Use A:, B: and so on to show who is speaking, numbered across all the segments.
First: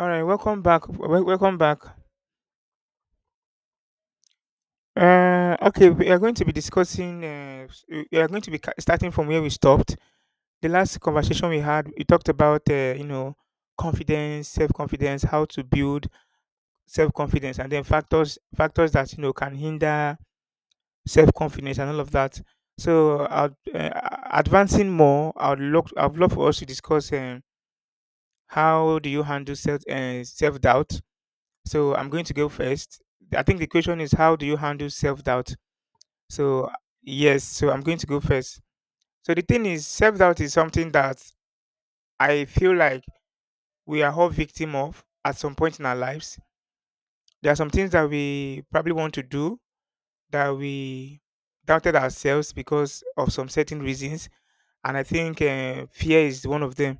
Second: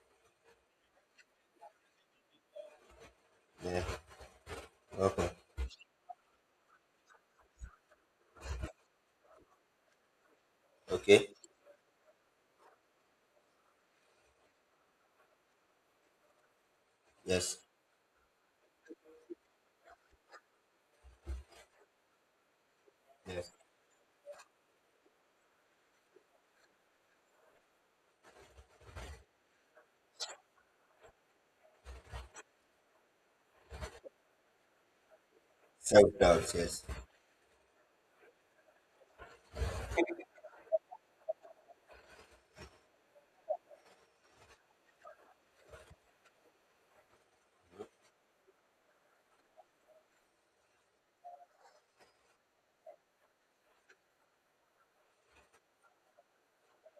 A: All right, welcome back. Welcome back.
B: Yeah. Okay.
A: Okay, we are going to be discussing. We are going to be starting from where we stopped. The last
B: Okay.
A: conversation we had, we talked about you know, confidence, self confidence, how to build self
B: Yes.
A: confidence, and then factors that, you know, can hinder self confidence and all of that. So,
B: Yes.
A: advancing more, I'd love for us to discuss how do you handle self doubt? So I'm going to go first. I think the question is, how do you handle self doubt?
B: Self doubt.
A: So,
B: Yes.
A: yes, so I'm going to go first. So, the thing is, self doubt is something that I feel like we are all victim of at some point in our lives. There are some things that we probably want to do that we doubted ourselves because of some certain reasons. And I think fear is one of them.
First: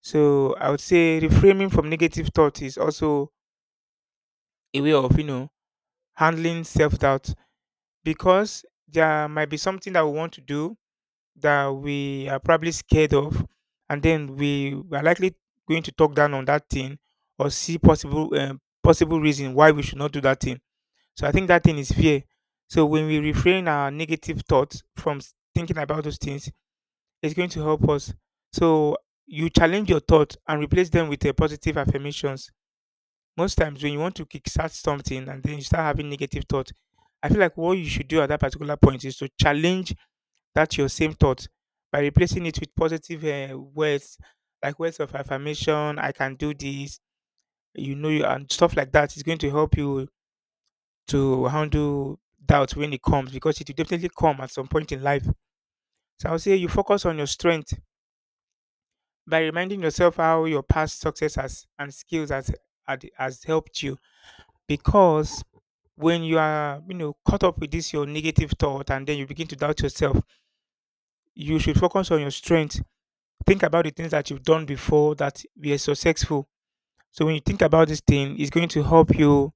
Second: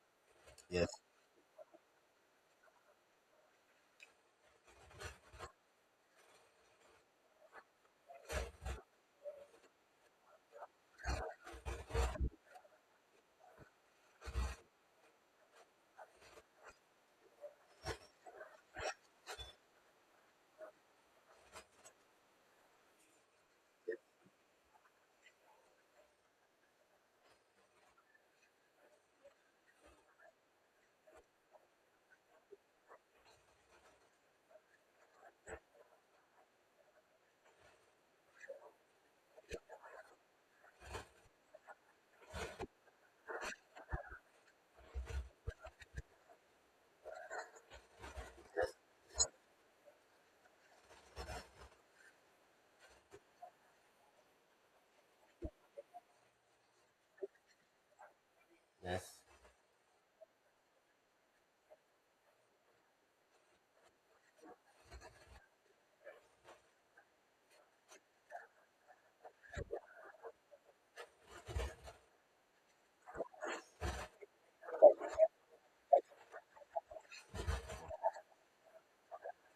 A: So, I would
B: Yes.
A: say reframing from negative thought is also a way of, you know, handling self doubt, because there might be something that we want to do that we are probably scared of, and then we are likely going to talk down on that thing or see possible possible reason why we should not do that thing. So I think that thing is fear. So when we refrain our negative thoughts from thinking about those things, it's going to help us. So you challenge your thoughts and replace them with a positive affirmations. Most times when you want to kickstart something and then you start having negative thoughts, I feel like what you should do at that particular point is to challenge that your same thought by replacing it with positive words, like words of affirmation. I can do this, you know, you and stuff like that is going to help you to handle doubt when it comes, because it will definitely come at some point in life. So I would say you focus on your strength
B: Yes.
A: by reminding yourself how your past success has and skills has, has helped you, because when you are, you know, caught up with this your negative thought and then you begin to doubt yourself, you should focus on your strength. Think about the things that you've done before that were successful. So when you think about this thing, it's going to help you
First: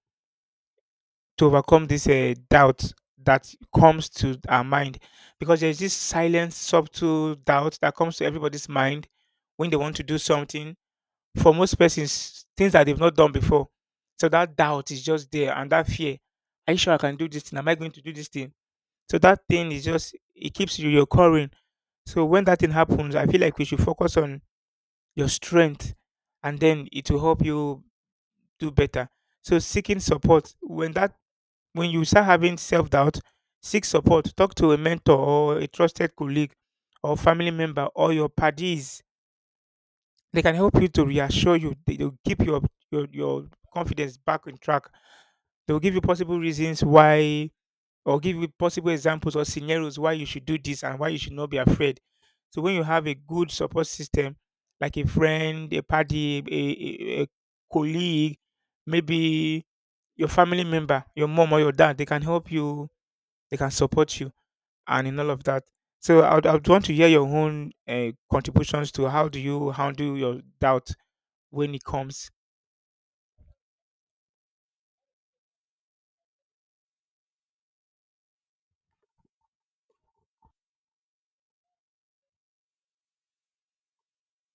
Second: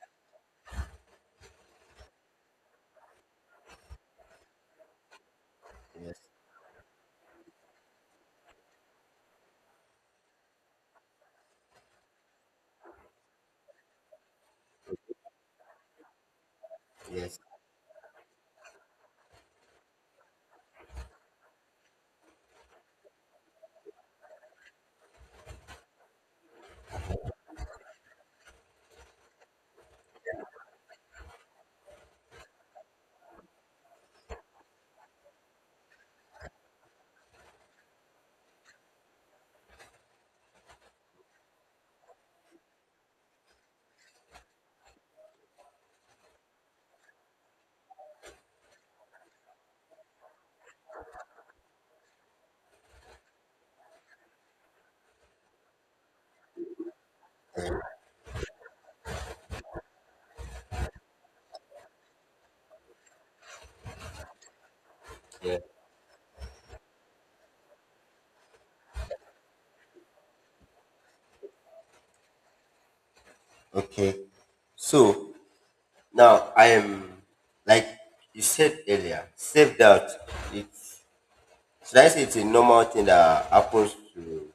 A: to overcome this doubt that comes to our mind, because there's this
B: Yes.
A: silent subtle doubt that comes to everybody's mind when they want to do something. For most persons, things that they've not done before, so that doubt is just there, and that fear. Are you sure I can do
B: Yes.
A: this thing? Am I going to do this thing? So that thing is just, it keeps reoccurring. So when that thing happens, I feel like we should focus on your strength, and then it will help you do better. So, seeking support. When that, when you start having self doubt, seek support. Talk to a mentor or a trusted colleague or family member or your paddies. They can help you to reassure you. They'll keep your your confidence back on track. They'll give you possible reasons why, or give you possible examples or scenarios why you should do this and why you should not be afraid. So when you have a good support system, like a friend, a party, a
B: Yeah.
A: colleague, maybe your family member, your mom or your dad, they can help you, they can support you, and in all of
B: Yeah.
A: that. So I would want to hear your own contributions to how do you handle your doubt when it comes.
B: Okay. So now I am, like you said earlier, self doubt. It's Should I say it's a normal thing that happens to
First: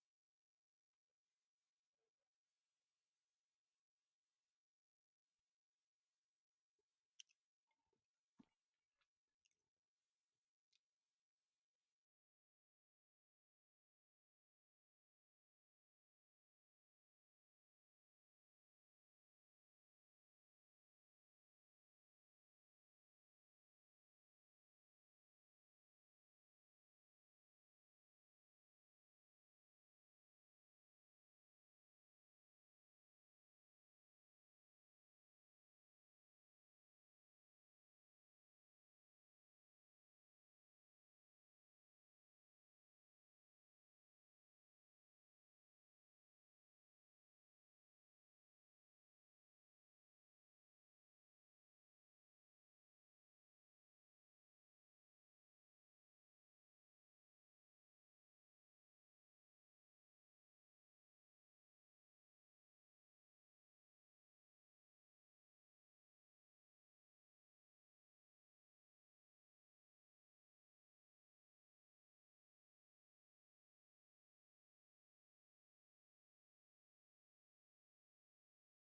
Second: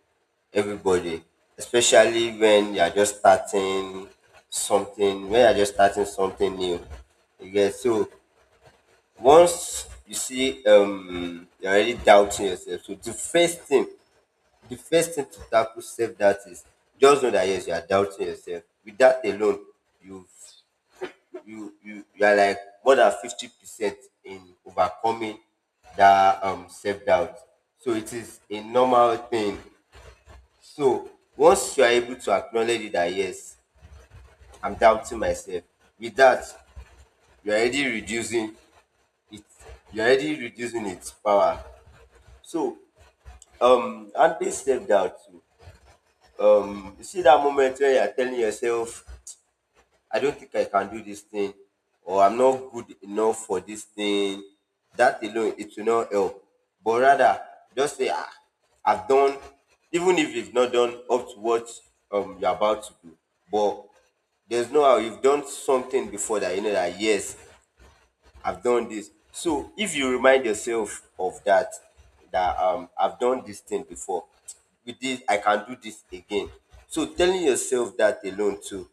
B: everybody, especially when you are just starting something? When you are just starting something new, you get so once you see you're already doubting yourself. So the first thing to tackle self doubt is just know that yes, you are doubting yourself. With that alone, you've you you you are like more than 50% in overcoming that self doubt. So it is a normal thing. So once you are able to acknowledge it that yes, I'm doubting myself, with that you're already reducing it you're already reducing its power. So Anthony stepped out too. You see that moment where you're telling yourself, I don't think I can do this thing, or I'm not good enough for this thing. That alone, it will not help. But rather, just say, ah, I've done, even if you've not done up to what you're about to do. But there's no how you've done something before that, you know, that yes, I've done this. So if you remind yourself of that, that I've done this thing before, with this I can do this again. So telling yourself that alone too,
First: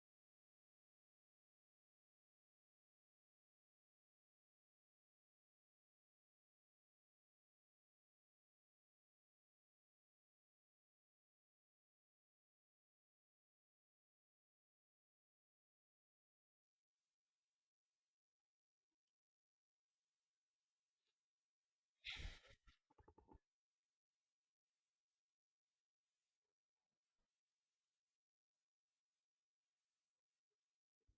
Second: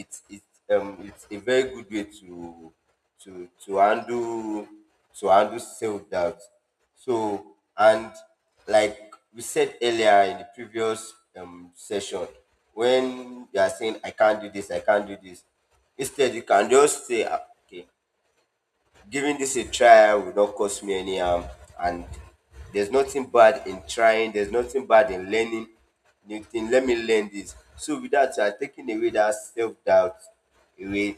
B: it's it's it's a very good way to to handle to handle self doubt. So, and like we said earlier in the previous session, when you are saying I can't do this, I can't do this, instead you can just say, "Ah, okay, giving this a try will not cause me any harm, and there's nothing bad in trying, there's nothing bad in learning new thing. Let me learn this." So with that, you are taking away that self-doubt away.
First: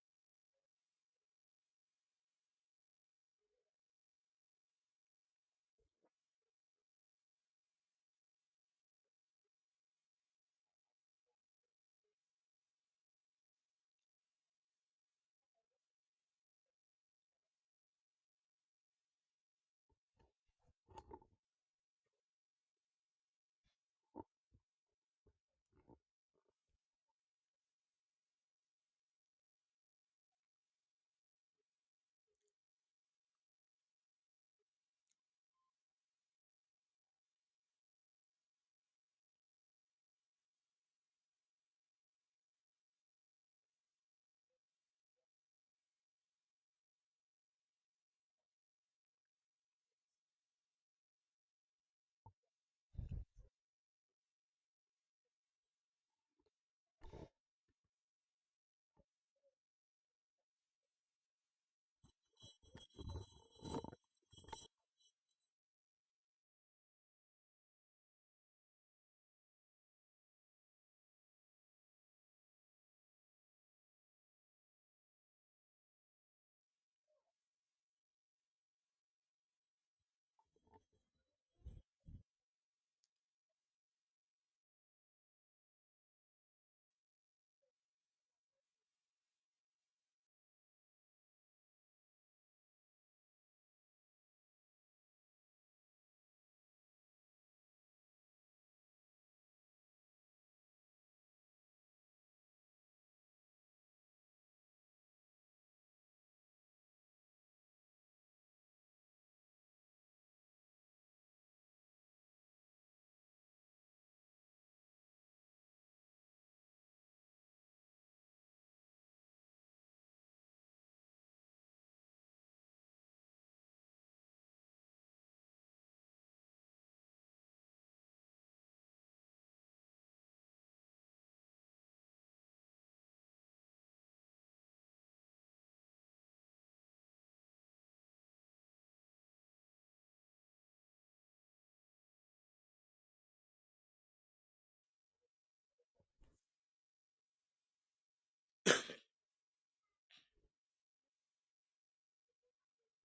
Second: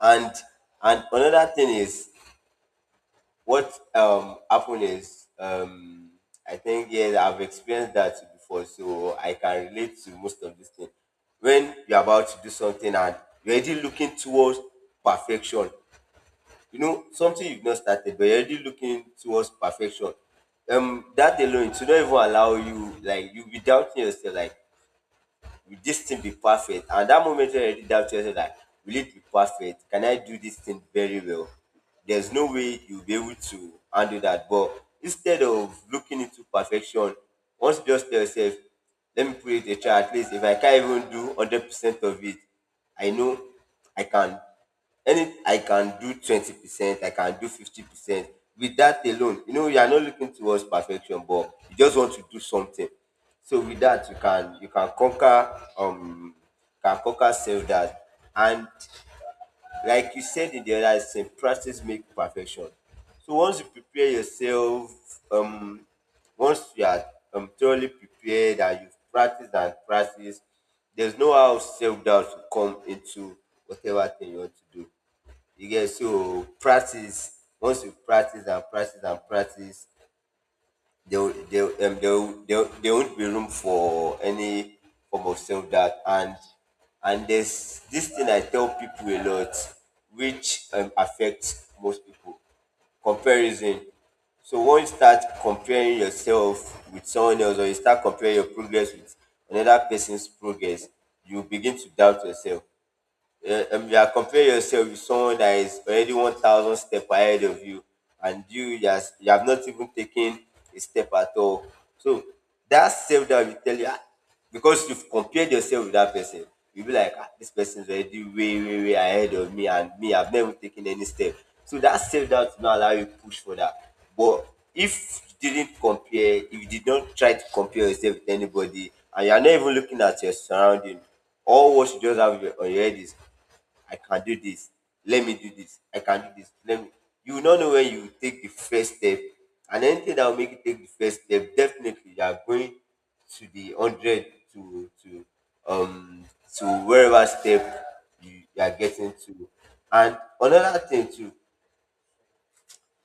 B: And another thing is, what happened is, I think, yeah, I've experienced that before, so I can relate to most of this thing. When you're about to do something and you're already looking towards perfection, you know, something you've not started but you're already looking towards perfection, that alone to not even allow you, like, you'll be doubting yourself, like, will this thing be perfect? And that moment you already doubt yourself, like, will it be perfect? Can I do this thing very well? There's no way you'll be able to handle that. But instead of looking into perfection, once just tell yourself, let me put it a try. At least if I can't even do 100 percent of it, I know I can, any I can do 20%, I can do 50%. With that alone, you know, you are not looking towards perfection, but you just want to do something. So with that, you can conquer self doubt. And like you said in the other sense, practice make perfection. So once you prepare yourself, um, once you are thoroughly prepared and you've practiced and practiced, there's no how self doubt to come into whatever thing you want to do. You get so practice. Once you practice and practice and practice, there will- there will- there won't be room for any form of self doubt. And there's this thing I tell people a lot, which affects most people: comparison. So once you start comparing yourself with someone else, or you start comparing your progress with another person's progress, you begin to doubt yourself. Yeah, you are comparing yourself with someone that is already 1,000 step ahead of you, and you have not even taken a step at all. So that self that will tell you, "Ah," because you've compared yourself with that person, you'll be like, ah, this person is already way, way, way ahead of me, and me, I've never taken any step. So that self doubt will not allow you push for that. But if you didn't compare, if you did not try to compare yourself with anybody, and you are not even looking at your surrounding, all what you just have on your head is, I can do this. Let me do this. I can do this. Let me. You will not know when you take the first step. And anything that will make you take the first step, definitely you are going to the hundred to to um to wherever step you are getting to. And another thing too,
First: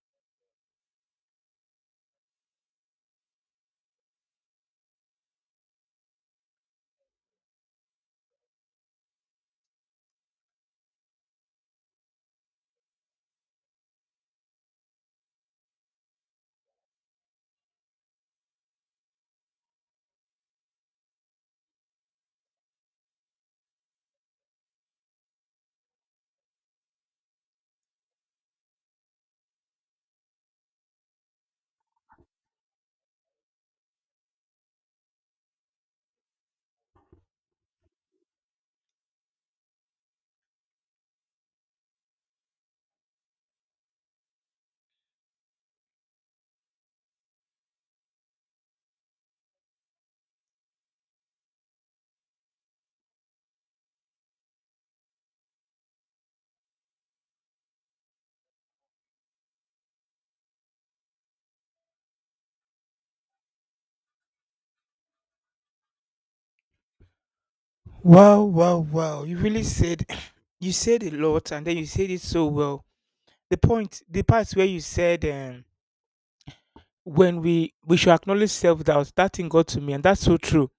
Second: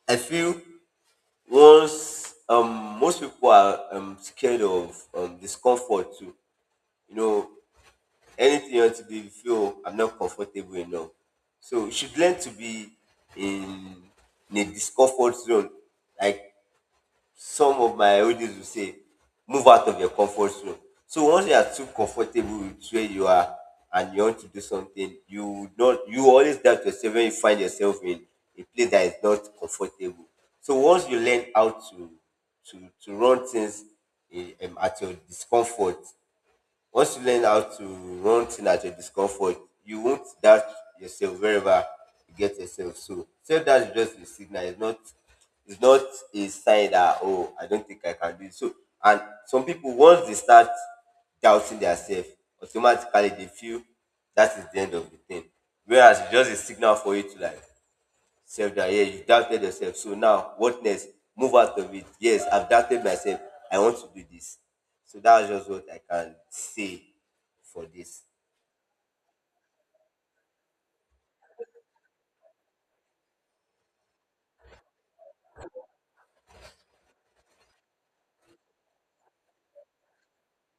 B: I feel once most people are scared of discomfort too. You know, anything you want to do, you feel I'm not comfortable enough. So you should learn to be in, in a discomfort zone. Like some of my audience will say, move out of your comfort zone. So once you are too comfortable with where you are and you want to do something, you would not you always doubt yourself when you find yourself in a place that is not comfortable. So once you learn how to run things at your discomfort, once you learn how to run things at your discomfort, you won't doubt yourself wherever you get yourself. So self doubt is just a signal. It's not a sign that, oh, I don't think I can do it. So, and some people once they start doubting themselves, automatically they feel that is the end of the thing. Whereas it's just a signal for you to, like, self doubt. Yeah, you doubted yourself. So now, what next? Move out of it. Yes, I've doubted myself. I want to do this. So that's just what I can say for this.
A: Wow, wow, wow! You really said you said a lot, and then you said it so well. The point, the part where you said when we should acknowledge self doubt, that thing got to me, and that's so true.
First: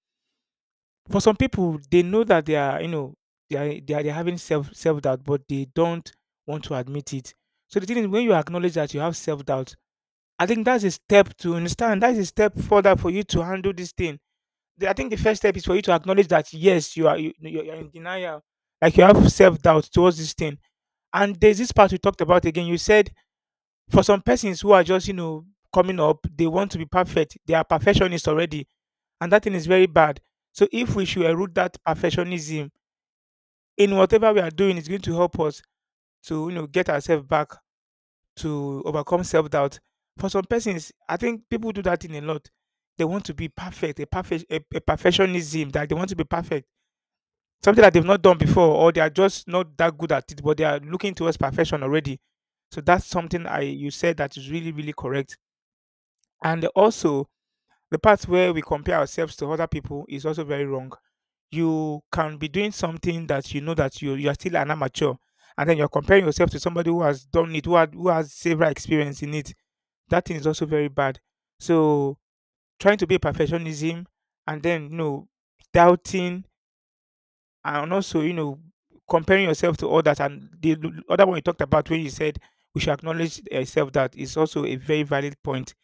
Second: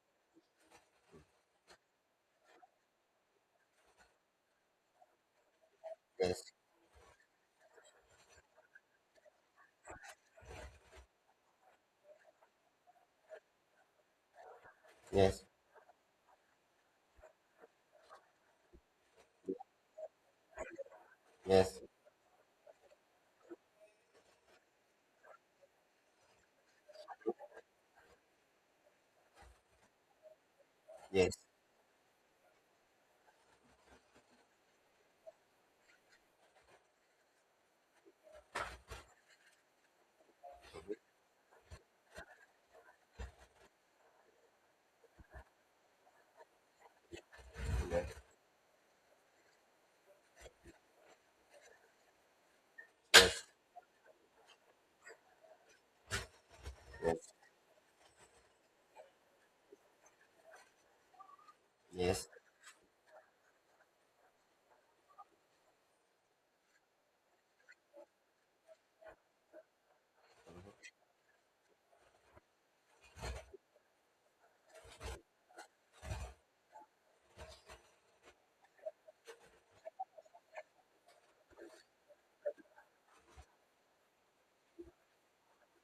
A: For some people, they know that they are, you know, they are having self doubt, but they don't
B: Yes,
A: want to admit it. So the thing is, when you acknowledge that you have self doubt, I think that's a step to understand. That's a step further for you to handle this thing. I think the first
B: yes,
A: step is for you to acknowledge that yes, you are, you are in denial, like you have self doubt towards this thing. And there's this
B: yes,
A: part we talked about again. You said, for some persons who are just, you know, coming up, they want to be perfect. They are perfectionists already, and that thing is very bad. So if we should
B: yes,
A: erude that perfectionism in whatever we are doing, it's going to help us to, you know, get ourselves back to overcome self-doubt. For some persons, I think people do that in a lot. They want to be perfect, a perfectionism, that they want to be perfect, something that they've
B: yes,
A: not done before, or they are just not that good at it, but they are looking towards perfection already. So that's something I, you said, that is really really correct. And also,
B: yes,
A: the part where we compare ourselves to other people is also very wrong. You
B: yes,
A: can be doing something that you know that you are still an amateur, and then you're comparing yourself to somebody who has done it, who has several experience in it. That thing is also very bad. So, trying to be a perfectionism, and then, you know, doubting, and also, you know, comparing yourself to others. And the other one you talked about, when you said we should acknowledge yourself, that is also a very valid point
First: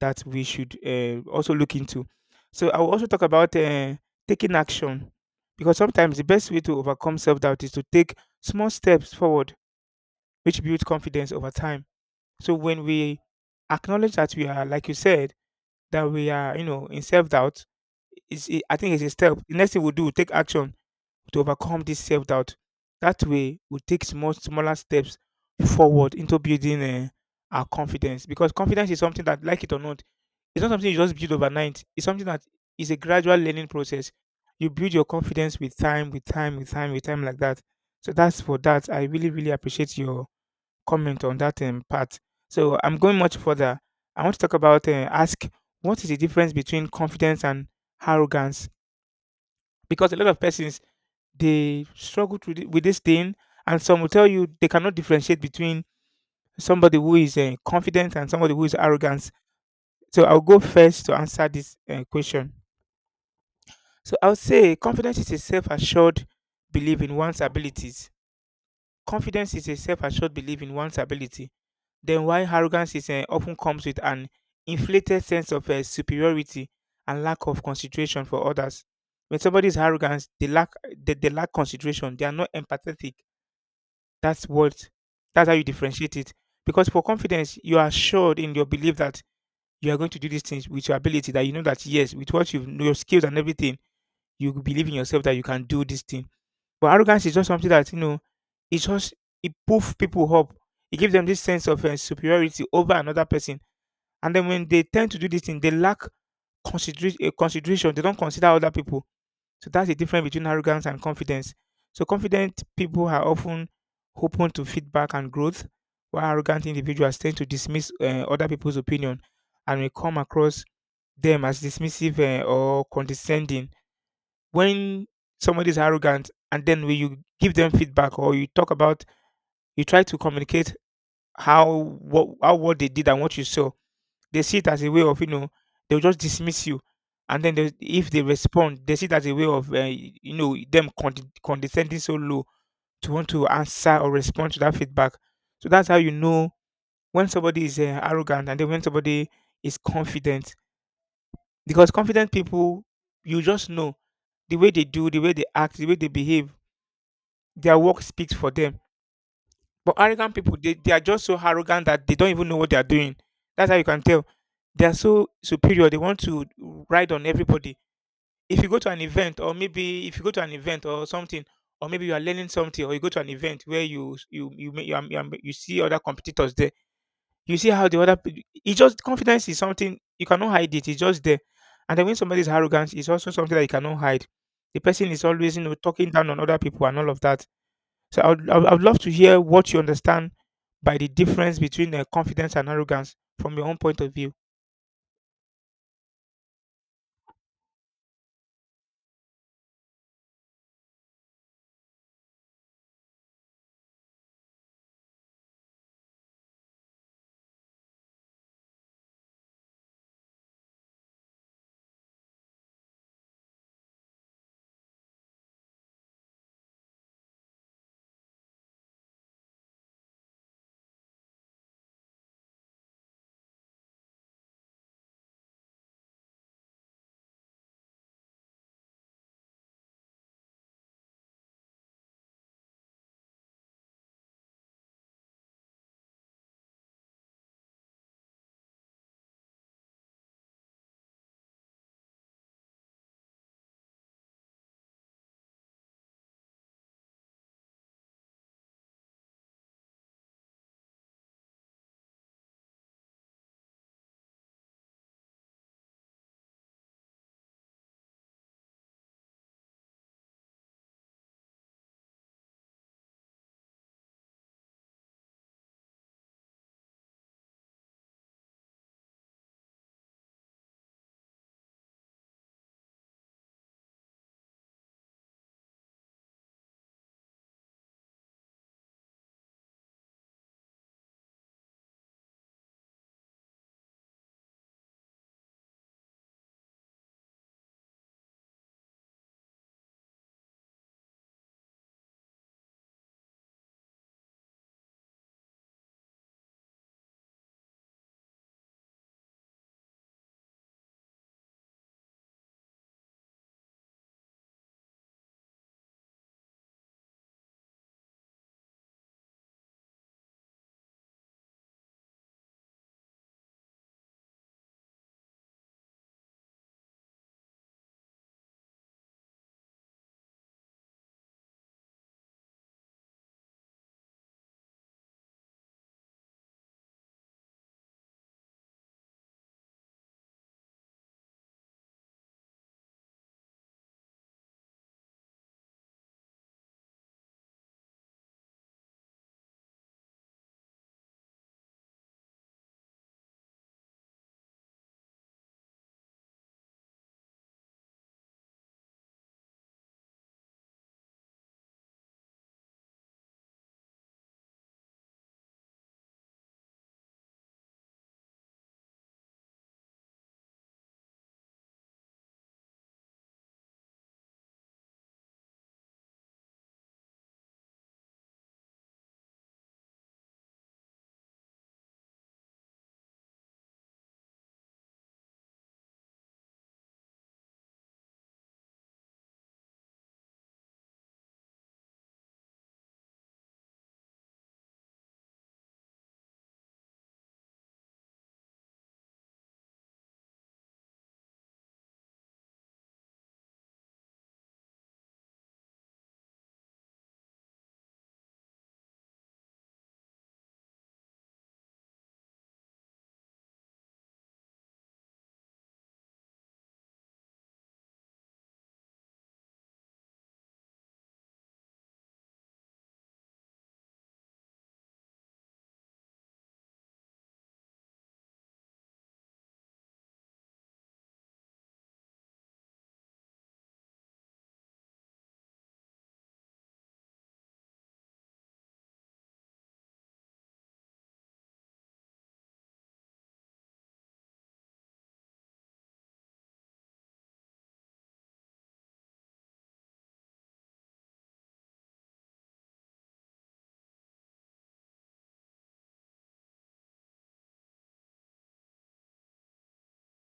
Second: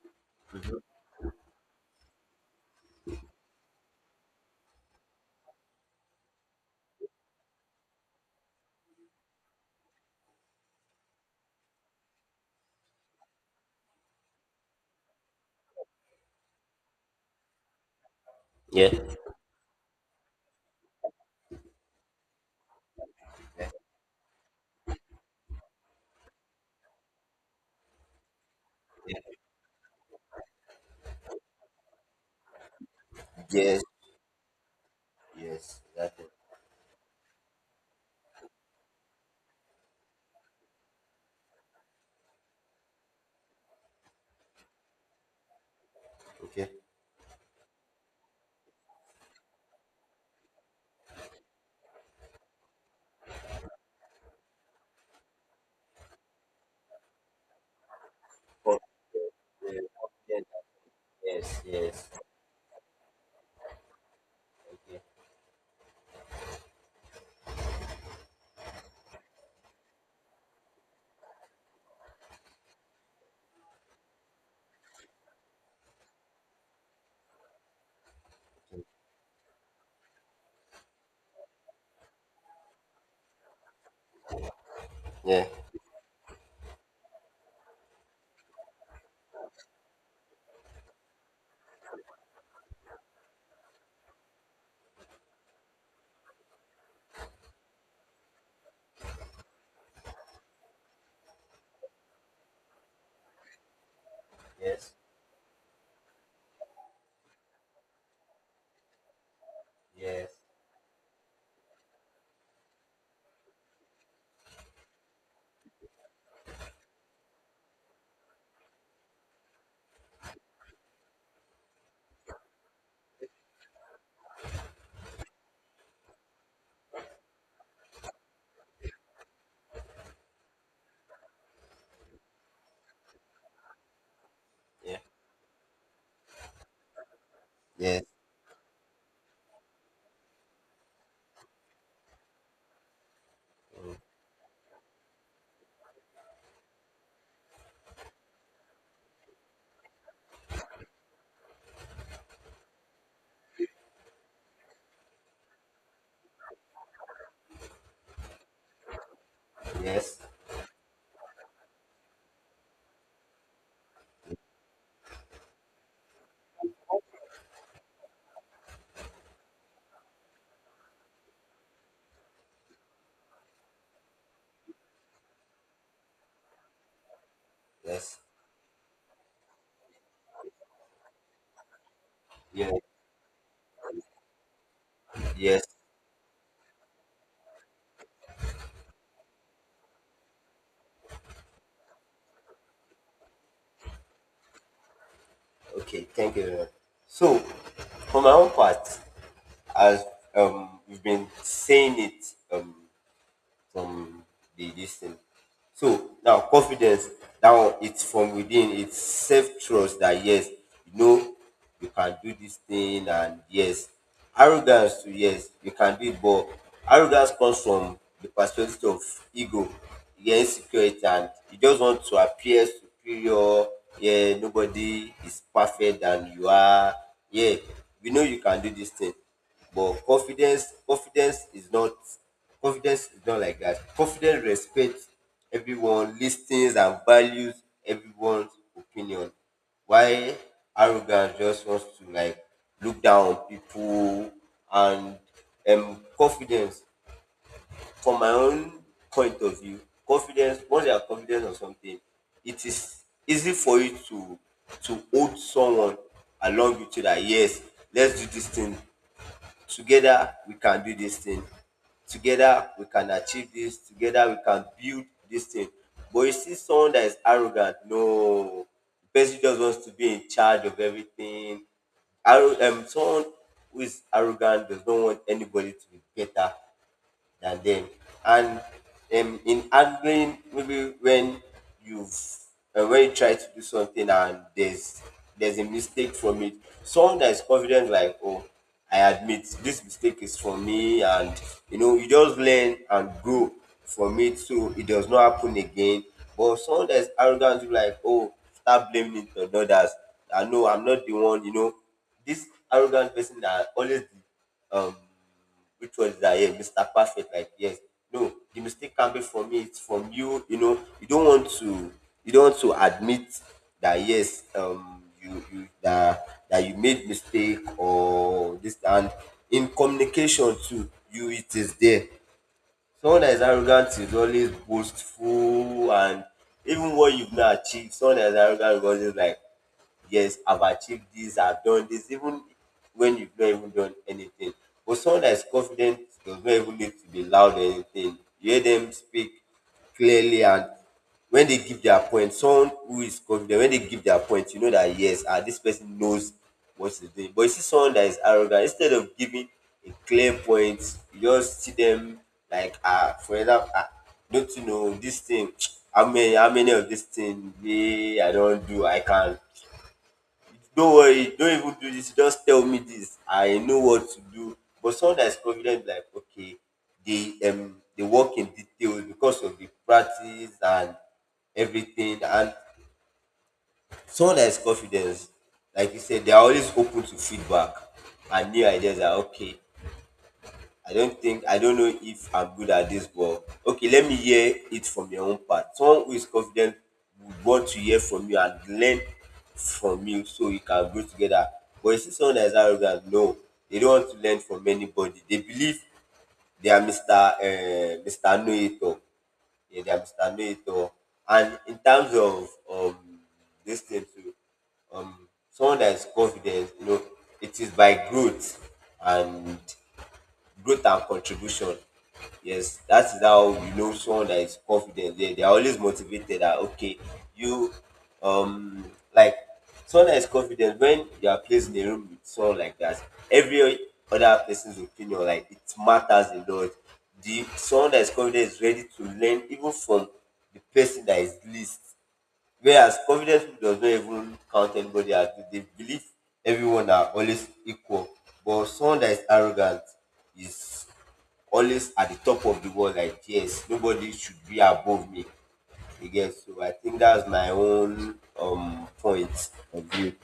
A: that we should also look into. So I will also talk about taking action, because sometimes the best way to overcome self doubt is to take small steps forward, which builds confidence over time. So when we acknowledge that we are, like you said, that we are, you know, in self doubt, is, I
B: yeah,
A: think it's a step. The next thing we do, take action to overcome this self doubt. That way, we take small, smaller steps forward into building our confidence, because confidence is something that, like it or not, it's not something you just build overnight. It's something that is a gradual learning
B: yes,
A: process. You build your confidence with
B: yes.
A: time, with
B: Exactly.
A: time, with time, with time, like that. So that's for that. I really, really appreciate your comment on that part. So I'm going much further. I want to talk about, ask, what is the difference
B: Okay.
A: between confidence and arrogance? Because a lot of persons, they struggle to with this thing, and some will tell you they cannot differentiate between somebody who is confident and somebody who is
B: Con-
A: arrogant.
B: yeah,
A: So I'll
B: yeah.
A: go first to answer
B: Yes,
A: this
B: yes,
A: question. So I would say
B: okay.
A: confidence is a self-assured belief in one's abilities. Confidence is a self-assured belief in one's ability. Then why arrogance is often comes with an inflated sense of superiority and lack of consideration for others. When somebody is arrogant, they lack, they lack consideration. They are not empathetic. That's what,
B: Yeah,
A: that's how you differentiate it. Because for confidence, you are assured in your belief that you are going to do these things with your ability. That you know that yes, with what you know, your skills and everything, you believe in yourself that you can do this thing. But arrogance is just something that, you know, it just, it poof people up. It gives them this sense of superiority over another person, and then when they
B: yes,
A: tend to do this thing, they lack consideration. Consideration. They don't consider other people. So that's the difference
B: yes,
A: between arrogance and confidence. So confident people are often open to feedback and growth, while arrogant individuals tend to dismiss other people's opinion and may come across them as dismissive or condescending. When somebody is arrogant, and then when you give them feedback, or you talk about, you try to communicate how what, how what they did and what you saw, they see it as a
B: yeah,
A: way of, you know, they'll just dismiss you, and then they,
B: yes,
A: if they respond, they see it as a way of, you know, them condescending so low to want to answer or respond to that feedback. So that's how you know when somebody is arrogant, and then when somebody is confident. Because confident people, you just know, the way they do, the way they act, the way they behave. Their work speaks for them. But
B: yes,
A: arrogant people, they are just so arrogant that they don't even know what they are doing. That's how you can tell. They are so superior. They want to ride on everybody. If you go to an event, or maybe if you go to an event or something, or maybe you are learning something, or you go to an event where you are, you see other competitors there, you see how
B: yes,
A: It's just confidence is something you cannot hide it. It's just there. And then when somebody is
B: yeah,
A: arrogant, it's also something that you cannot hide. The person is always
B: yes.
A: talking down on other people and all of that. So I would I would love to hear what you understand by the difference between confidence and arrogance from your own point of view.
B: Okay, thank you very much. So, for my own part, as we've been saying it, um, from the this thing. So now confidence, that one, it's from within, it's self trust that yes, you know you can do this thing, and yes. Arrogance too, yes, you can do it, but arrogance comes from the perspective of ego, yeah, insecurity, and you just want to appear superior, yeah, nobody is perfect than you are. Yeah, we know you can do this thing, but confidence is not like that. Confidence respects everyone, listens and values everyone's opinion, why arrogance just wants to, like, look down on people. And confidence, from my own point of view, confidence, once you are confident of something, it is easy for you to hold someone along with you, that yes, let's do this thing. Together we can do this thing. Together we can achieve this. Together we can build this thing. But you see someone that is arrogant, no. The person just wants to be in charge of everything. Someone who is arrogant does not want anybody to be better than them. And in handling, maybe when you've when you try to do something and there's a mistake from it, someone that is confident, like, oh, I admit this mistake is from me, and you know, you just learn and grow from it, so it does not happen again. But someone that is arrogant, you like, oh, start blaming it on others. I know I'm not the one, you know. This arrogant person that always, um which was that, yeah, Mr. Perfect, like, yes. No, the mistake can be from me, it's from you, you know, you don't want to admit that yes, you, you that you made mistake or this. And in communication too, you, it is there. Someone that is arrogant is always boastful, and even what you've not achieved, someone that is arrogant is always like, yes, I've achieved this, I've done this, even when you've not even done anything. But someone that is confident does not even need to be loud or anything. You hear them speak clearly, and when they give their point, someone who is confident, when they give their point, you know that yes, ah, this person knows what he's doing. But you see someone that is arrogant, instead of giving a clear point, you just see them like, ah, for example, ah, don't you know this thing? How many of this thing, me, I don't do, I can, don't worry, don't even do this. Just tell me this. I know what to do. But someone that's confident, like, okay, they work in detail because of the practice and everything. And someone that's confident, like you said, they are always open to feedback and new ideas. Are okay. I don't know if I'm good at this, but okay, let me hear it from your own part. Someone who is confident would want to hear from you and learn from you so you can grow together. But you see someone that is arrogant, no, they don't want to learn from anybody. They believe they are Mr. Know-it-all. Yeah, they are Mr. Know-it-all. And in terms of this thing too, um someone that is confident it is by growth and growth and contribution. Yes, that is how you know someone that is confident. They are always motivated that okay, you um like someone that is confident, when you are placed in a room with someone like that, every other person's opinion, like, it matters a lot. The someone that is confident is ready to learn even from the person that is least. Whereas confidence people does not even count anybody as good. They believe everyone are always equal. But someone that is arrogant is always at the top of the world, like yes, nobody should be above me. Again, so I think that's my own point of view.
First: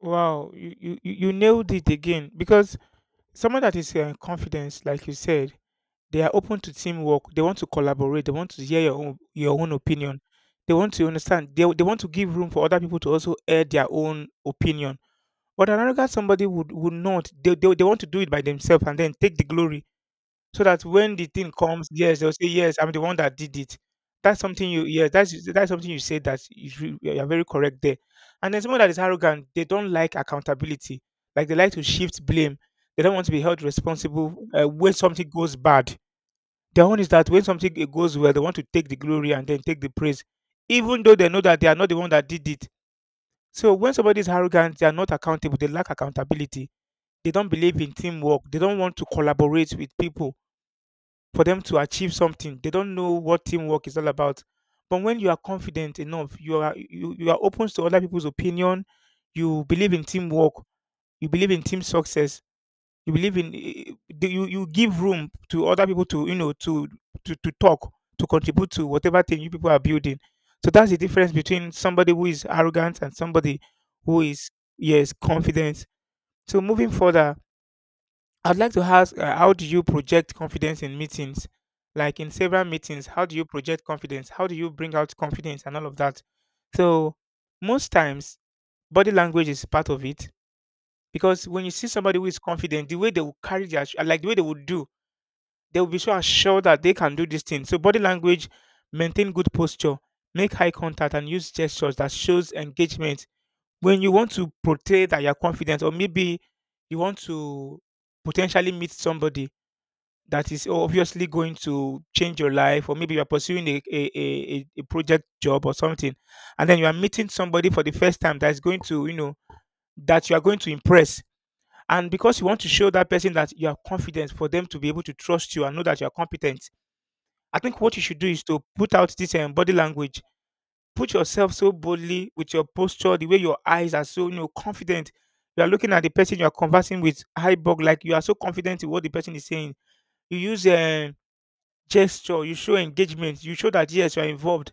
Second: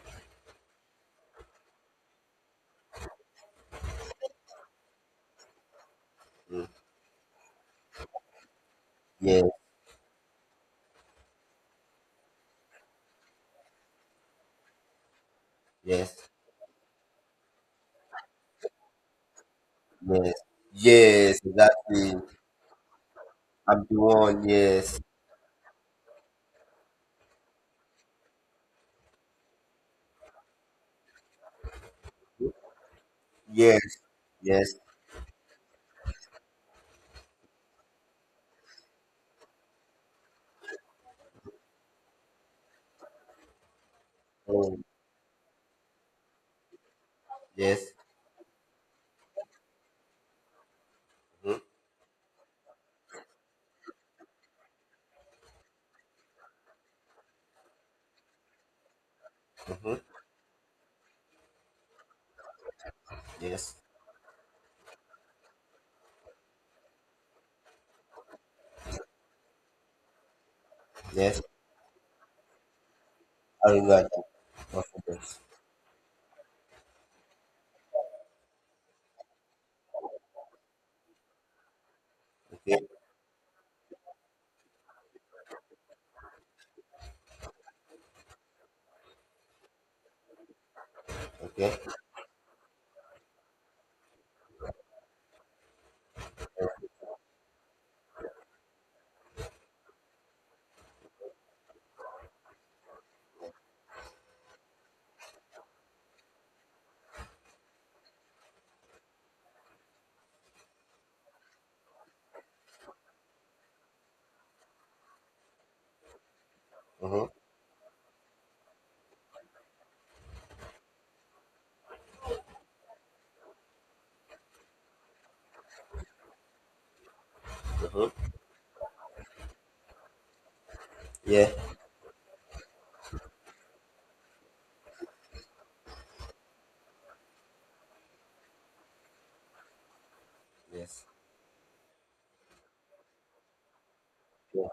A: Wow, you nailed it again because someone that is confident, like you said, they are open to teamwork. They want to collaborate. They want to hear
B: Yes,
A: your own opinion. They want to understand. They want to give room for other people to also air their own opinion. But an arrogant
B: yes,
A: somebody would not. They want to do it by themselves and then take the glory.
B: yes,
A: So that when the
B: yes,
A: thing comes,
B: exactly.
A: yes, they'll say, yes, I'm the one that did it.
B: I'm the one, yes,
A: That's something you said that is you are very correct there. And then someone that is arrogant, they don't like accountability. Like they like to shift blame. They don't want to be held
B: yes,
A: responsible
B: yes,
A: when something goes bad. Their own is that when something goes well, they want to take the glory and then take the praise, even though they know that they are not the one that did it. So when somebody is arrogant,
B: um,
A: they are not accountable. They lack accountability. They don't believe in
B: yes,
A: teamwork. They don't want to collaborate with people for
B: mm-hmm,
A: them to achieve something. They don't know what teamwork is all about. But when you are confident enough, you are open to other people's opinion. You believe in
B: mm-hmm,
A: teamwork. You believe in team success, you believe in
B: yes,
A: do you give room to other people to to to talk to contribute to whatever thing you people are building. So that's the difference
B: yes,
A: between somebody who is arrogant and somebody
B: arrogant
A: who
B: and
A: is yes
B: confident.
A: confident. So moving further, I'd like to ask, how do you project confidence in meetings? Like in several
B: Okay.
A: meetings, how do you project confidence? How do you bring out confidence and all of that? So most times, body language is part of it because when you see
B: Okay.
A: somebody who is confident, the way they will carry their, like the way they would do, they will be so assured that they can do this thing. So body language, maintain good posture, make eye contact, and use gestures that shows engagement. When you want to portray that you're confident, or maybe you want to potentially meet somebody that is obviously going to change your life, or maybe you're pursuing a project job or something, and then you are
B: Uh huh.
A: meeting somebody for the first time that is going to, you know, that you are going to impress. And because you want to show that person that you are confident for them to be able to trust you and know that you are competent, I think
B: Uh
A: what you should do
B: huh.
A: is to put out this body language. Put
B: Yeah.
A: yourself so boldly with your posture, the way your eyes are so you know confident. You are looking at the person you are conversing with, high bug, like you are so confident in what the person is saying. You use
B: Yes.
A: a gesture, you show engagement, you show that yes, you are
B: Yeah.
A: involved.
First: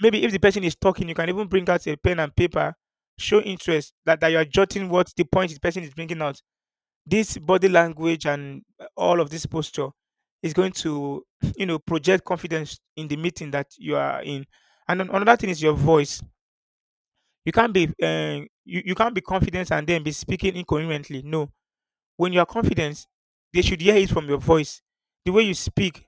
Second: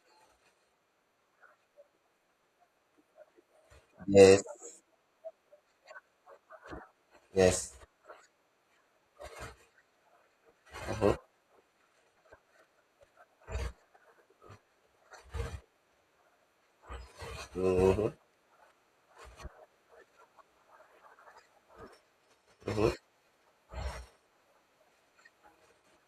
A: Maybe if the person is talking, you can even bring out a pen and paper, show interest that you
B: Yes.
A: are jotting what the point the person is bringing out. This body
B: Yes.
A: language and all of this posture is going to you know project confidence in the meeting that you are in. And another thing is your voice. You can't be you can't be confident and then be speaking incoherently. No, when you are confident they should hear it from your voice, the way you speak.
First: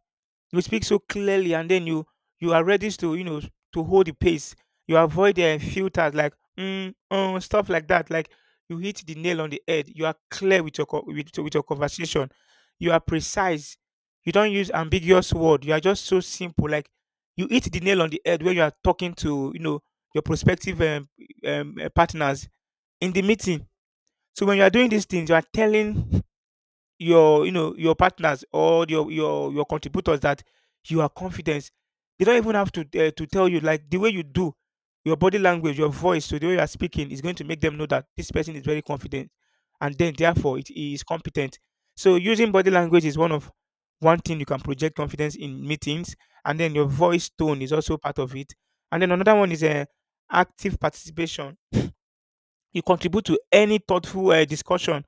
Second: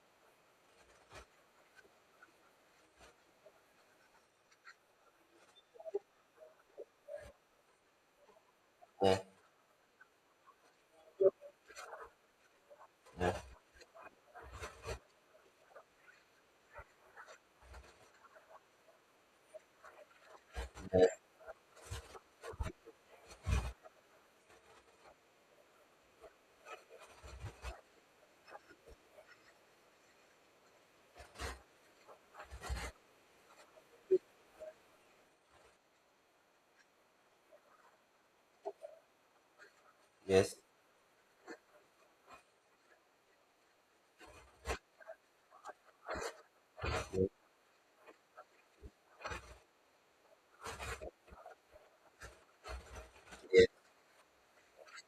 A: You speak so clearly and then you are ready to you know to hold the pace. You avoid the filters like stuff like that. Like you hit the
B: Yeah.
A: nail on the head, you are clear with your with your conversation. You are
B: Yeah.
A: precise, you don't use ambiguous word, you are just so simple. Like you hit the nail on the head when you are talking to you know your prospective
B: Yeah.
A: partners in the meeting. So when you are doing these things you are telling your you know your partners or your your contributors that you are confident. They don't even have to tell you. Like the way you do your body language, your voice, so the way you are speaking is going to make them know that this person is very confident, and then
B: Yes.
A: therefore it is competent. So using body language is one thing you can project confidence in meetings, and then your voice
B: Yes.
A: tone is also part of it. And then another one is active participation. You contribute to
B: Yes.
A: any thoughtful discussion.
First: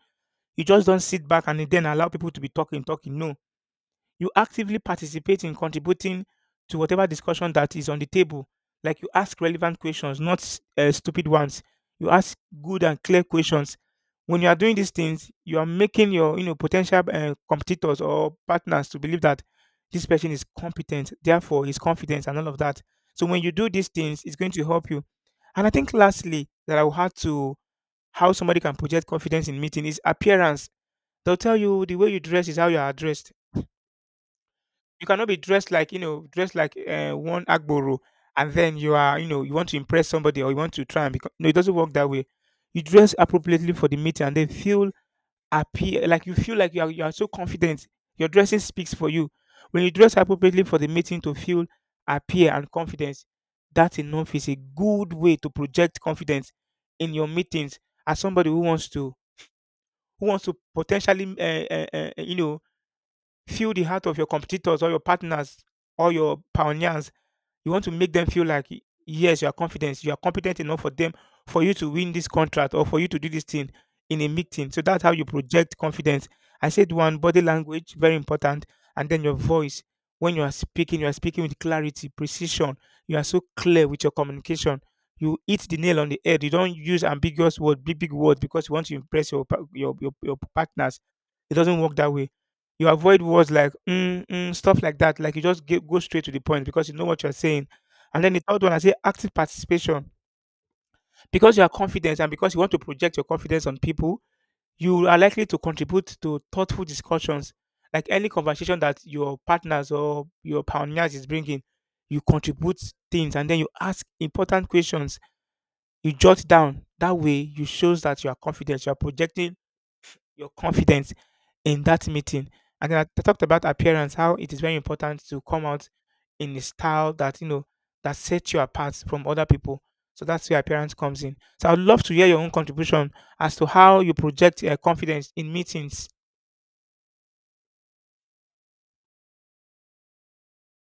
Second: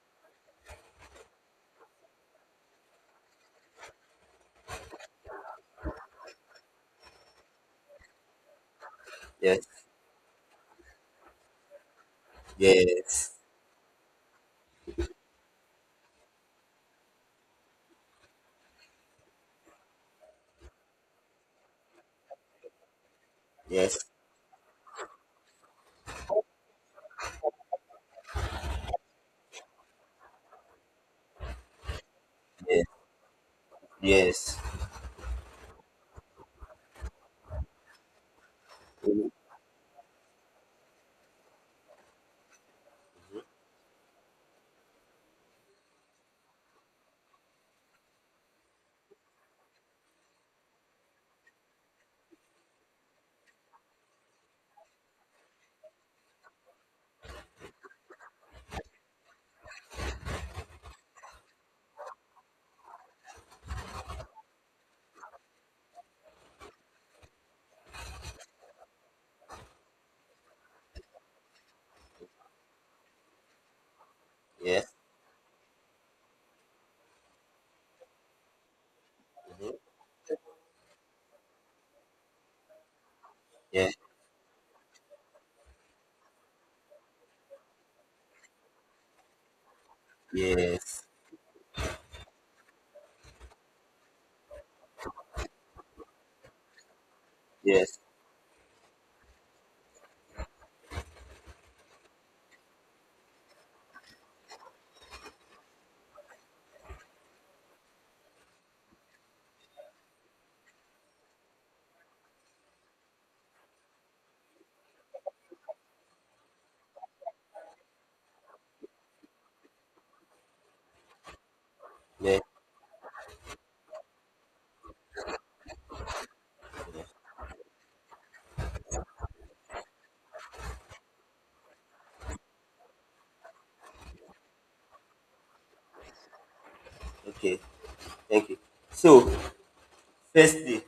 A: You just don't sit back and then allow people to be talking, talking. No, you actively participate in contributing to whatever discussion that is on the table. Like you ask
B: Yes.
A: relevant questions, not stupid ones. You ask good and clear
B: Yes.
A: questions. When you are doing these things, you are making your you know potential competitors or partners to believe that this person is competent, therefore he's confident and all of that. So when you do these things, it's going to help you. And I think lastly that I will have to, how somebody can project confidence in meeting is appearance. They'll tell you the way you dress is how you are addressed.
B: Yes. Yes.
A: You cannot be dressed like you know, dressed like one agboro, and then you are you know you want to impress somebody or you want to try and become. No, it doesn't work that way. You dress appropriately for the meeting, and then feel happy, like you feel like you are so confident. Your dressing speaks for you. When you dress appropriately for the meeting to feel appear and confidence, that enough is a good way to project confidence in your meetings as somebody who wants to, who wants to potentially you know feel the heart of your competitors or your partners or your pioneers. You want to make them feel like, yes, you are confident. You are competent enough for them, for you to win this contract or for you to do this thing in a meeting. So
B: Yes.
A: that's how you project confidence. I said one, body language, very important. And then your
B: Mm-hmm.
A: voice. When you are speaking with clarity, precision. You are so clear
B: Yeah.
A: with your communication. You hit the nail on the head. You don't use ambiguous words, big, big words, because you want to impress your, your partners.
B: Yes.
A: It doesn't work that way. You avoid words like stuff like that. Like you just go straight to the point because you know what you're saying.
B: Yes.
A: And then the third one, I say active participation, because you are confident and because you want to project your confidence on people. You are likely to contribute to thoughtful discussions, like any conversation that your partners or your pioneers is bringing. You contribute things and then you ask important questions. You jot down. That way, you shows that you are confident. You are projecting your confidence in that
B: Yeah.
A: meeting. And I talked about appearance, how it is very important to come out in a style that you know that sets you apart from other people. So that's where appearance comes in. So I'd love to hear your own contribution as to how you project confidence in meetings.
B: Okay. Thank you. So, first day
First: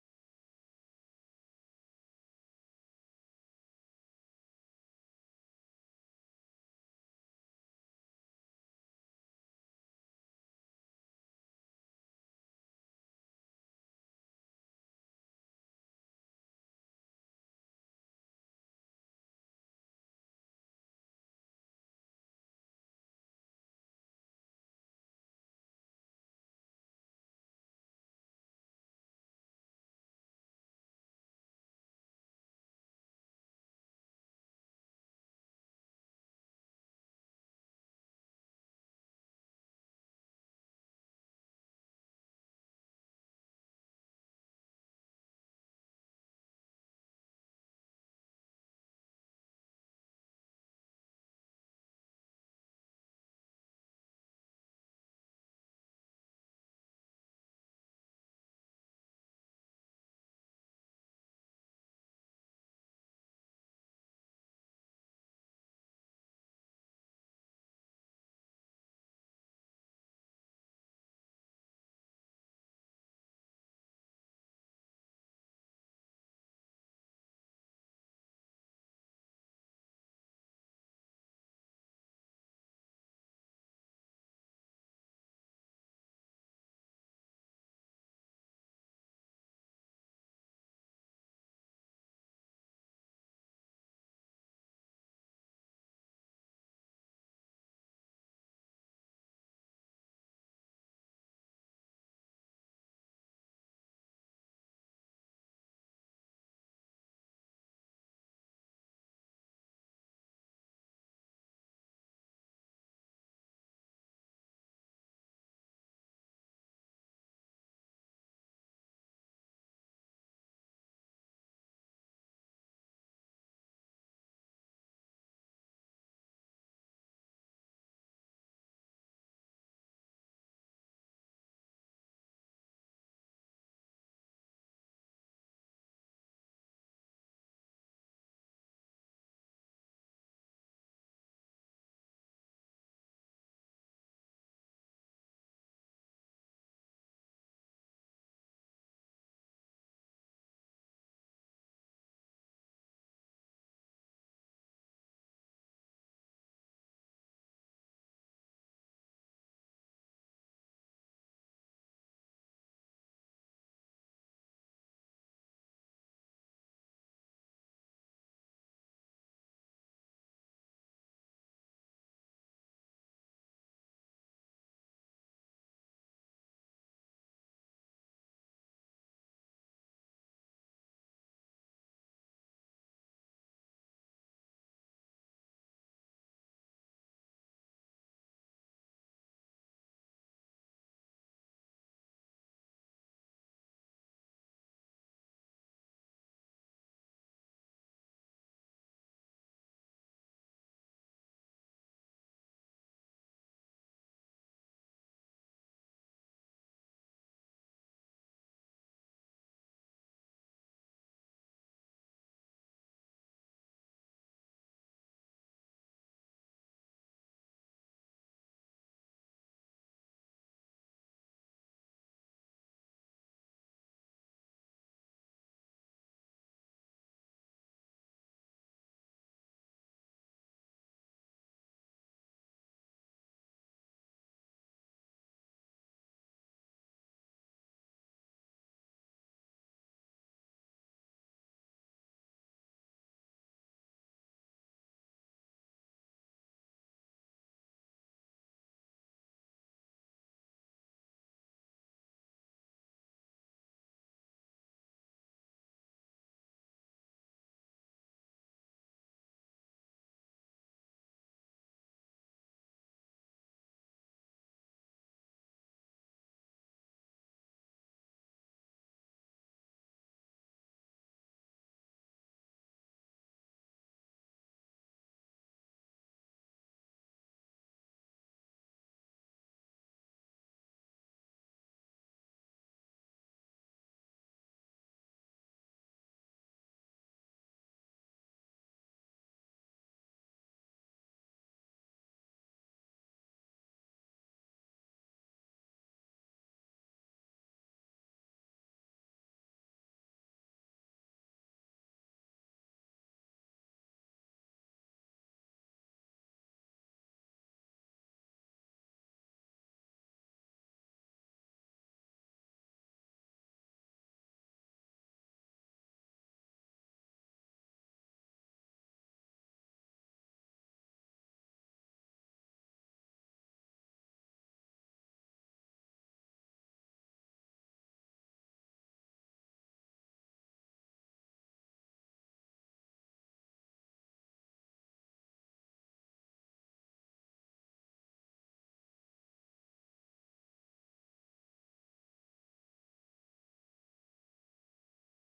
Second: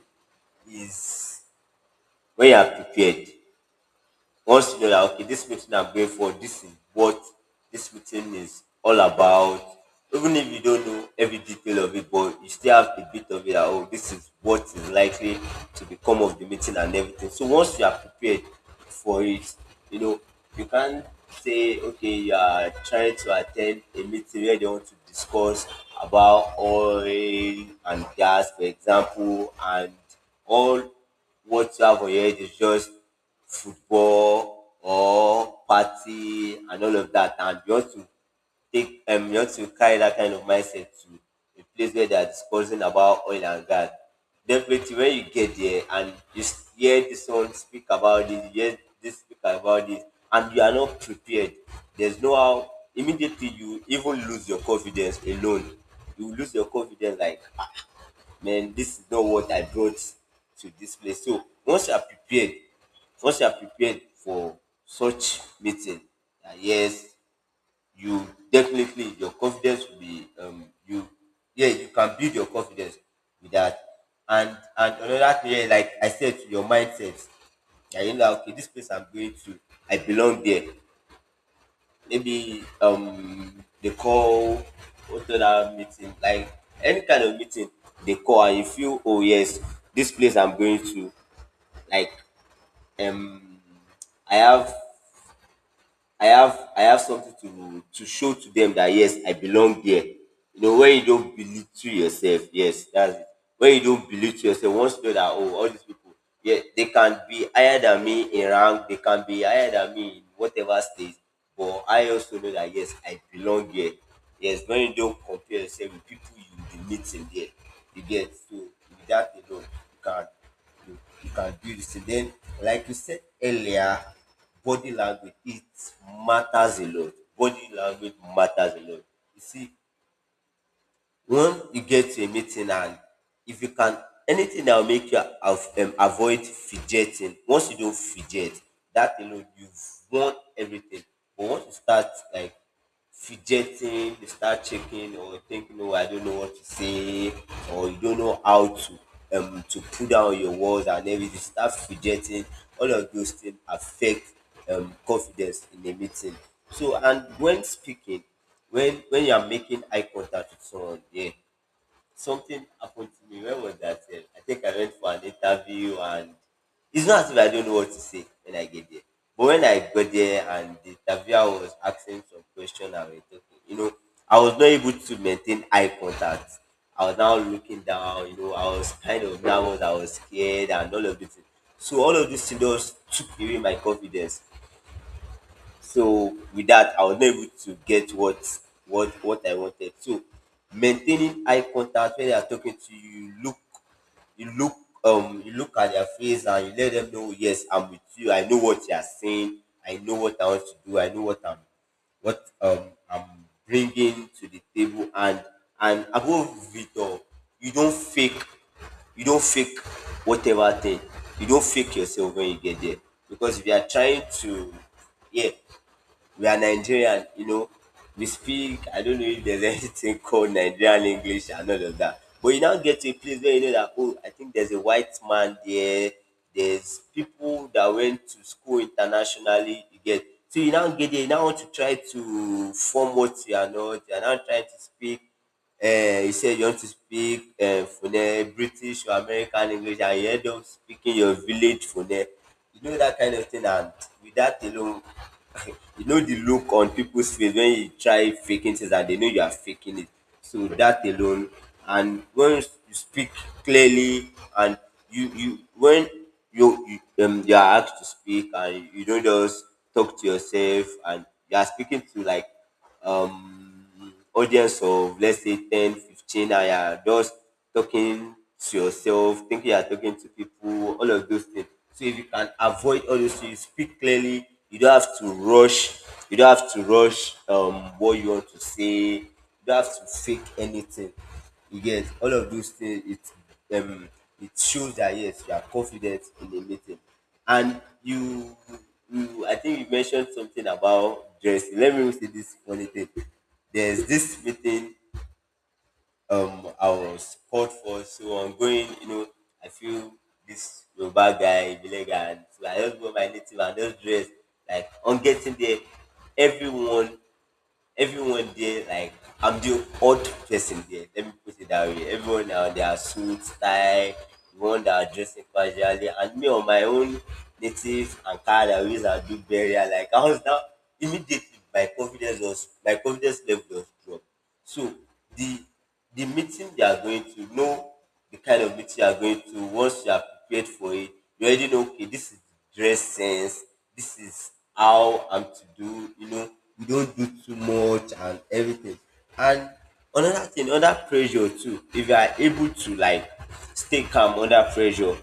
B: is when you are prepared. Once you're like, okay, this meeting I'm going for, this is what this meeting is all about. Even if you don't know every detail of it, but you still have a bit of it. That, oh, this is what is likely to become of the meeting and everything. So once you are prepared for it, you know, you can't say, okay, you are trying to attend a meeting where they want to discuss about oil and gas, for example, and all what you have on your head is just football or party and all of that. And you want to take you want to carry that kind of mindset to a place where they are discussing about oil and gas. Definitely, when you get there and hear this one speak about this, you hear this speak about this, and you are not prepared, there's no how. Immediately, you even lose your confidence alone. You lose your confidence like man, this is not what I brought to this place. So once you are prepared, once you are prepared for such meeting, yes, you definitely your confidence will be you yeah, you can build your confidence with that. And another thing, yeah, like I said, to your mindset, yeah, you know, okay, this place I'm going to, I belong there. Maybe they call, what's that meeting like, any kind of meeting they call, and you feel oh yes, this place I'm going to, like um i have I have something to show to them that yes, I belong there. You know, when you don't belittle yourself, yes, that's it. When you don't belittle yourself, once you know that oh, all these people, yeah, they can be higher than me in rank, they can be higher than me in whatever stage. But I also know that yes, I belong here. Yes, when you don't compare yourself with people you will be meeting there, you get, so with that alone, you, you can do this. Then, like you said earlier, body language, it matters a lot. Body language matters a lot. You see, when you get to a meeting, and if you can, anything that will make you avoid fidgeting, once you don't fidget, that alone you've won everything. But once you start like fidgeting, they start checking or thinking, oh, I don't know what to say, or you don't know how to put down your words and everything, start fidgeting. All of those things affect confidence in a meeting. So and when speaking, when you are making eye contact with someone, yeah, something happened to me. When was that? I think I went for an interview, and it's not as if I don't know what to say when I get there. But when I got there and the interviewer was asking some question and we were talking, you know, I was not able to maintain eye contact. I was now looking down, you know, I was kind of nervous, I was scared and all of this. So all of this thing just took away my confidence. So with that, I was not able to get what I wanted. So maintaining eye contact when they are talking to you, you look you look at their face and you let them know yes, I'm with you. I know what you are saying. I know what I want to do. I know what what um I'm bringing to the table. And above it all, you don't fake you don't fake whatever thing. You don't fake yourself when you get there, because if you are trying to, yeah, we are Nigerian, you know. We speak, I don't know if there's anything called Nigerian English and all of that. But you now get to a place where you know that, oh, I think there's a white man there, there's people that went to school internationally, you get. So you now get there, you now want to try to form what you are not, you are now trying to speak you said you want to speak Fune, British or American English, and you end up speaking your village Fune. You know that kind of thing, and with that alone, you know the look on people's face when you try faking things that they know you are faking it. So that alone, and when you speak clearly, and you when you, you you are asked to speak, and you don't just talk to yourself, and you are speaking to like um audience of, let's say, 10, 15. And you're just talking to yourself thinking you're talking to people, all of those things. So if you can avoid all those things, speak clearly, you don't have to rush, you don't have to rush what you want to say, you don't have to fake anything. You get all of those things, it shows that yes, you are confident in the meeting. And I think you mentioned something about dressing. Let me say this funny thing. There's this meeting I was called for, so I'm going. You know, I feel this Yoruba guy, Ibile guy, and so I just wear my native and just dress, like, on getting there. Everyone everyone there, like, I'm the odd person there. Let me put it that way. Everyone now they are suit style, the one that are dressing casually, and me on my own native and car that ways I do burial. Like I was now, immediately, my confidence level was dropped. So the the meeting you are going to know, the kind of meeting you are going to, once you are prepared for it, you already know okay, this is the dress sense, this is how I'm to do, you know, you don't do too much and everything. And another thing, under pressure too, if you are able to like stay calm under pressure,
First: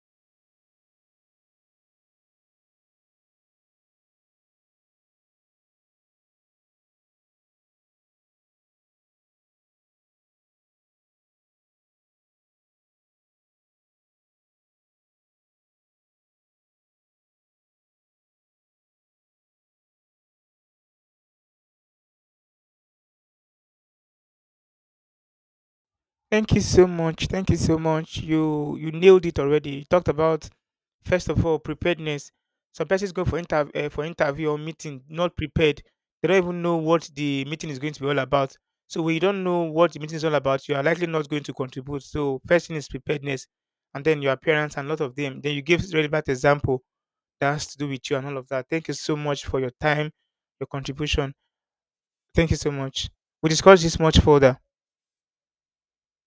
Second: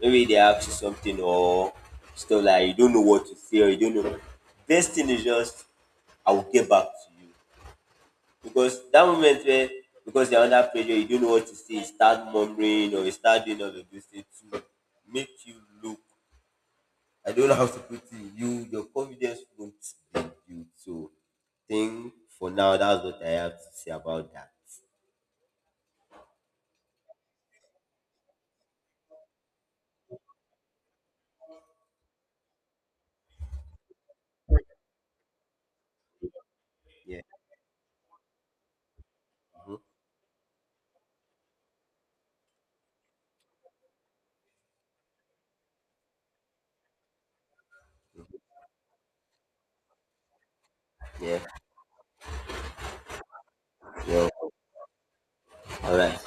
B: maybe they ask you something or stuff like you don't know what to say or you don't know. Best thing is just I will get back to you, because that moment where, because you're under pressure, you don't know what to say, you start murmuring or you start doing all of those things to make you look. I don't know how to put it. You your confidence won't be built. So think, for now that's what I have to say about that.
A: Thank you so much. Thank you so much. You nailed it already. You talked about first of all preparedness. Some persons go for inter for interview or meeting not prepared. They don't even know what
B: Yeah.
A: the meeting is going to be all about. So when you don't know
B: Mhm.
A: what the meeting is all about, you are likely not going to contribute. So first thing is preparedness, and then your appearance and a lot of them. Then you give relevant example that has to do with you and all of that. Thank you so much for your time, your contribution.
B: Yeah.
A: Thank you so much. We discuss this much
B: Yeah.
A: further.
B: All right.